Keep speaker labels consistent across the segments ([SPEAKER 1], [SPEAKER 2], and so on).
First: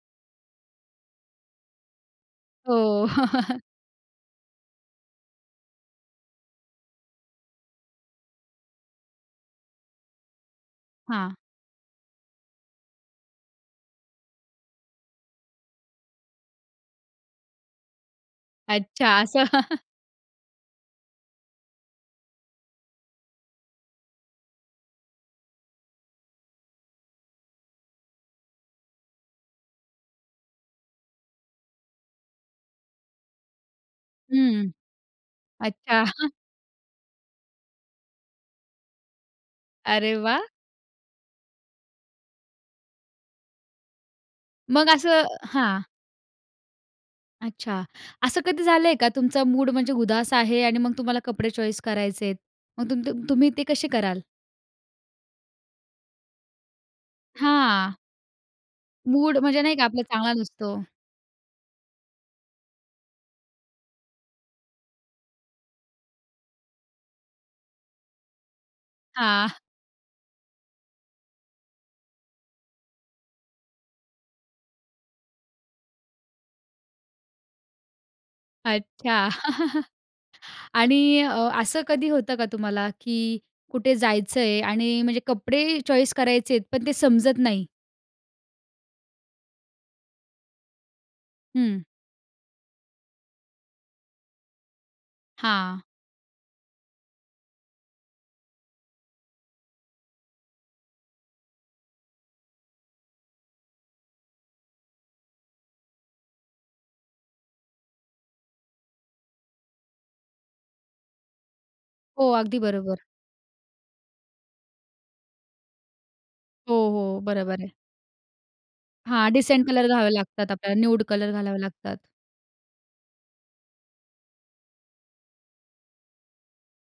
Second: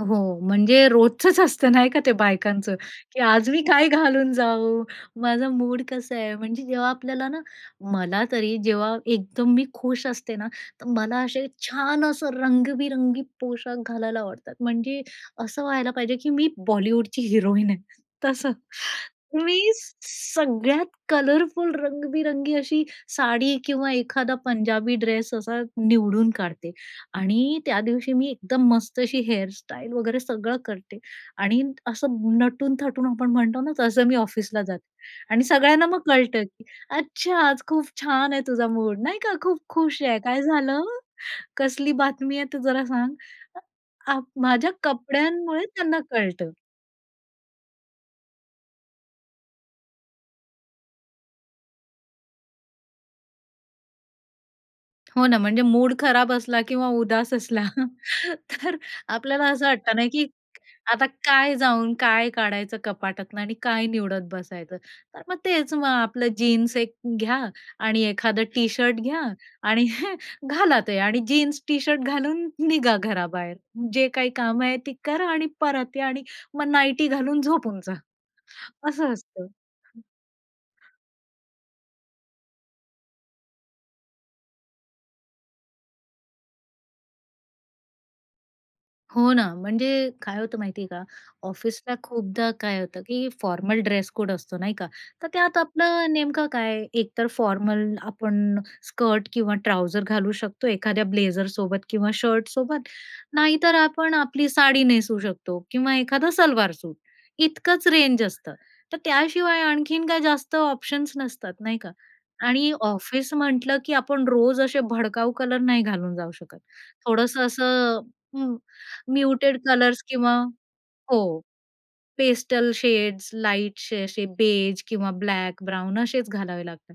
[SPEAKER 1] हो, म्हणजे रोजचंच असतं, नाही का, ते बायकांचं,
[SPEAKER 2] हो.
[SPEAKER 1] की आज मी काय घालून जाऊ? माझा मूड कसा आहे, म्हणजे जेव्हा आपल्याला ना मला तरी जेव्हा एकदम मी खुश असते ना, तर मला
[SPEAKER 2] हां.
[SPEAKER 1] असे छान, असं रंगबिरंगी पोशाख घालायला आवडतात. म्हणजे असं व्हायला पाहिजे, की मी बॉलिवूडची हिरोईन आहे तसं.
[SPEAKER 2] अच्छा. असं.
[SPEAKER 1] मी सगळ्यात कलरफुल, रंगबिरंगी अशी साडी किंवा एखादा पंजाबी ड्रेस असा निवडून काढते आणि त्या दिवशी मी एकदम मस्त अशी हेअरस्टाईल वगैरे सगळं करते. आणि असं नटून-थटून, आपण म्हणतो ना तसं, मी ऑफिसला
[SPEAKER 2] हं.
[SPEAKER 1] जाते. आणि सगळ्यांना मग
[SPEAKER 2] अच्छा.
[SPEAKER 1] कळतं, की "अच्छा, आज खूप छान आहे तुझा मूड, नाही का, खूप खुश
[SPEAKER 2] अरे
[SPEAKER 1] आहे, काय
[SPEAKER 2] वाह!
[SPEAKER 1] झालं? कसली बातमी आहे, ते जरा सांग." अ, माझ्या
[SPEAKER 2] मग असं
[SPEAKER 1] कपड्यांमुळे
[SPEAKER 2] हां.
[SPEAKER 1] त्यांना कळतं.
[SPEAKER 2] अच्छा. असं कधी झालंय का तुमचा मूड म्हणजे उदास आहे आणि मग तुम्हाला कपडे चॉईस करायचे आहेत, मग तुम तुम तुम्ही ते कसे कराल?
[SPEAKER 1] हो ना. म्हणजे मूड खराब असला किंवा उदास असला,
[SPEAKER 2] हां.
[SPEAKER 1] तर
[SPEAKER 2] मूड
[SPEAKER 1] आपल्याला
[SPEAKER 2] म्हणजे
[SPEAKER 1] असं
[SPEAKER 2] नाही का
[SPEAKER 1] वाटत
[SPEAKER 2] आपलं
[SPEAKER 1] नाही, की
[SPEAKER 2] चांगला नसतो.
[SPEAKER 1] आता काय जाऊन काय काढायचं कपाटातून आणि काय निवडत बसायचं, तर मग तेच मग आपलं जीन्स एक घ्या आणि एखाद टी-शर्ट घ्या
[SPEAKER 2] हां.
[SPEAKER 1] आणि घाला ते आणि जीन्स टी-शर्ट घालून निघा घराबाहेर, जे काही काम आहे ते करा आणि परत या आणि मग नाईटी घालून झोपून जा, असं
[SPEAKER 2] अच्छा.
[SPEAKER 1] असतं.
[SPEAKER 2] आणि अ, असं कधी होतं का तुम्हाला, की कुठे जायचं आहे आणि म्हणजे कपडे चॉईस करायचे आहेत, पण ते समजत नाही.
[SPEAKER 1] हो ना. म्हणजे काय होतं माहिती आहे का,
[SPEAKER 2] हं.
[SPEAKER 1] ऑफिसला खूपदा काय होतं, की फॉर्मल ड्रेस कोड असतो नाही का, तर त्यात
[SPEAKER 2] हां.
[SPEAKER 1] आपलं नेमकं काय, एकतर फॉर्मल आपण स्कर्ट किंवा ट्राउझर घालू शकतो, एखाद्या ब्लेझरसोबत किंवा शर्टसोबत, नाहीतर आपण आपली साडी नेसू शकतो किंवा एखादा सलवार-सूट, इतकंच रेंज असतं. तर त्याशिवाय आणखीन काय जास्त ऑप्शन्स नसतात, नाही का
[SPEAKER 2] हो. अगदी
[SPEAKER 1] आणि
[SPEAKER 2] बरोबर.
[SPEAKER 1] ऑफिस म्हंटलं, की आपण रोज असे भडकाऊ कलर नाही घालून जाऊ शकत.
[SPEAKER 2] हो, हो.
[SPEAKER 1] थोडंसं
[SPEAKER 2] बरोबर आहे.
[SPEAKER 1] असं हं,
[SPEAKER 2] हां,
[SPEAKER 1] म्युटेड
[SPEAKER 2] डिसेंट कलर
[SPEAKER 1] कलर्स
[SPEAKER 2] घालावे
[SPEAKER 1] किंवा
[SPEAKER 2] लागतात आपल्याला, न्यूड
[SPEAKER 1] हो
[SPEAKER 2] कलर घालावे लागतात.
[SPEAKER 1] पेस्टल शेड्स, लाईटशे असे बेज किंवा ब्लॅक, ब्राउन असेच घालावे लागतात.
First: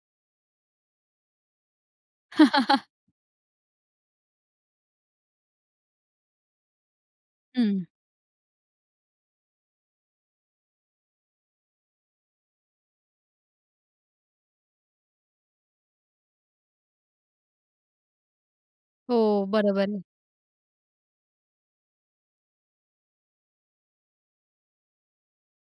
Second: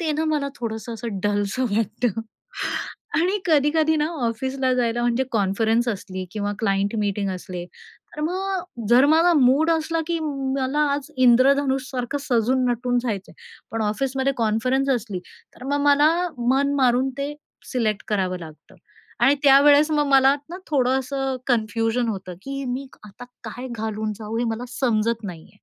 [SPEAKER 1] ते ना मला थोडंसं असं डलसं वाटतं आणि कधी-कधी ना ऑफिसला जायला, म्हणजे कॉन्फरन्स असली किंवा क्लायंट मीटिंग असले,
[SPEAKER 2] हं.
[SPEAKER 1] तर मग जर माझा मूड असला, की मला आज इंद्रधनुष सारखं सजून-नटून जायचं आहे, पण ऑफिसमध्ये कॉन्फरन्स असली, तर मग मला मन मारून ते सिलेक्ट करावं लागतं आणि
[SPEAKER 2] हो.
[SPEAKER 1] त्यावेळेस
[SPEAKER 2] बरोबर.
[SPEAKER 1] मग मला ना थोडं असं कन्फ्युजन होतं, की मी आता काय घालून जाऊ, हे मला समजत नाही आहे.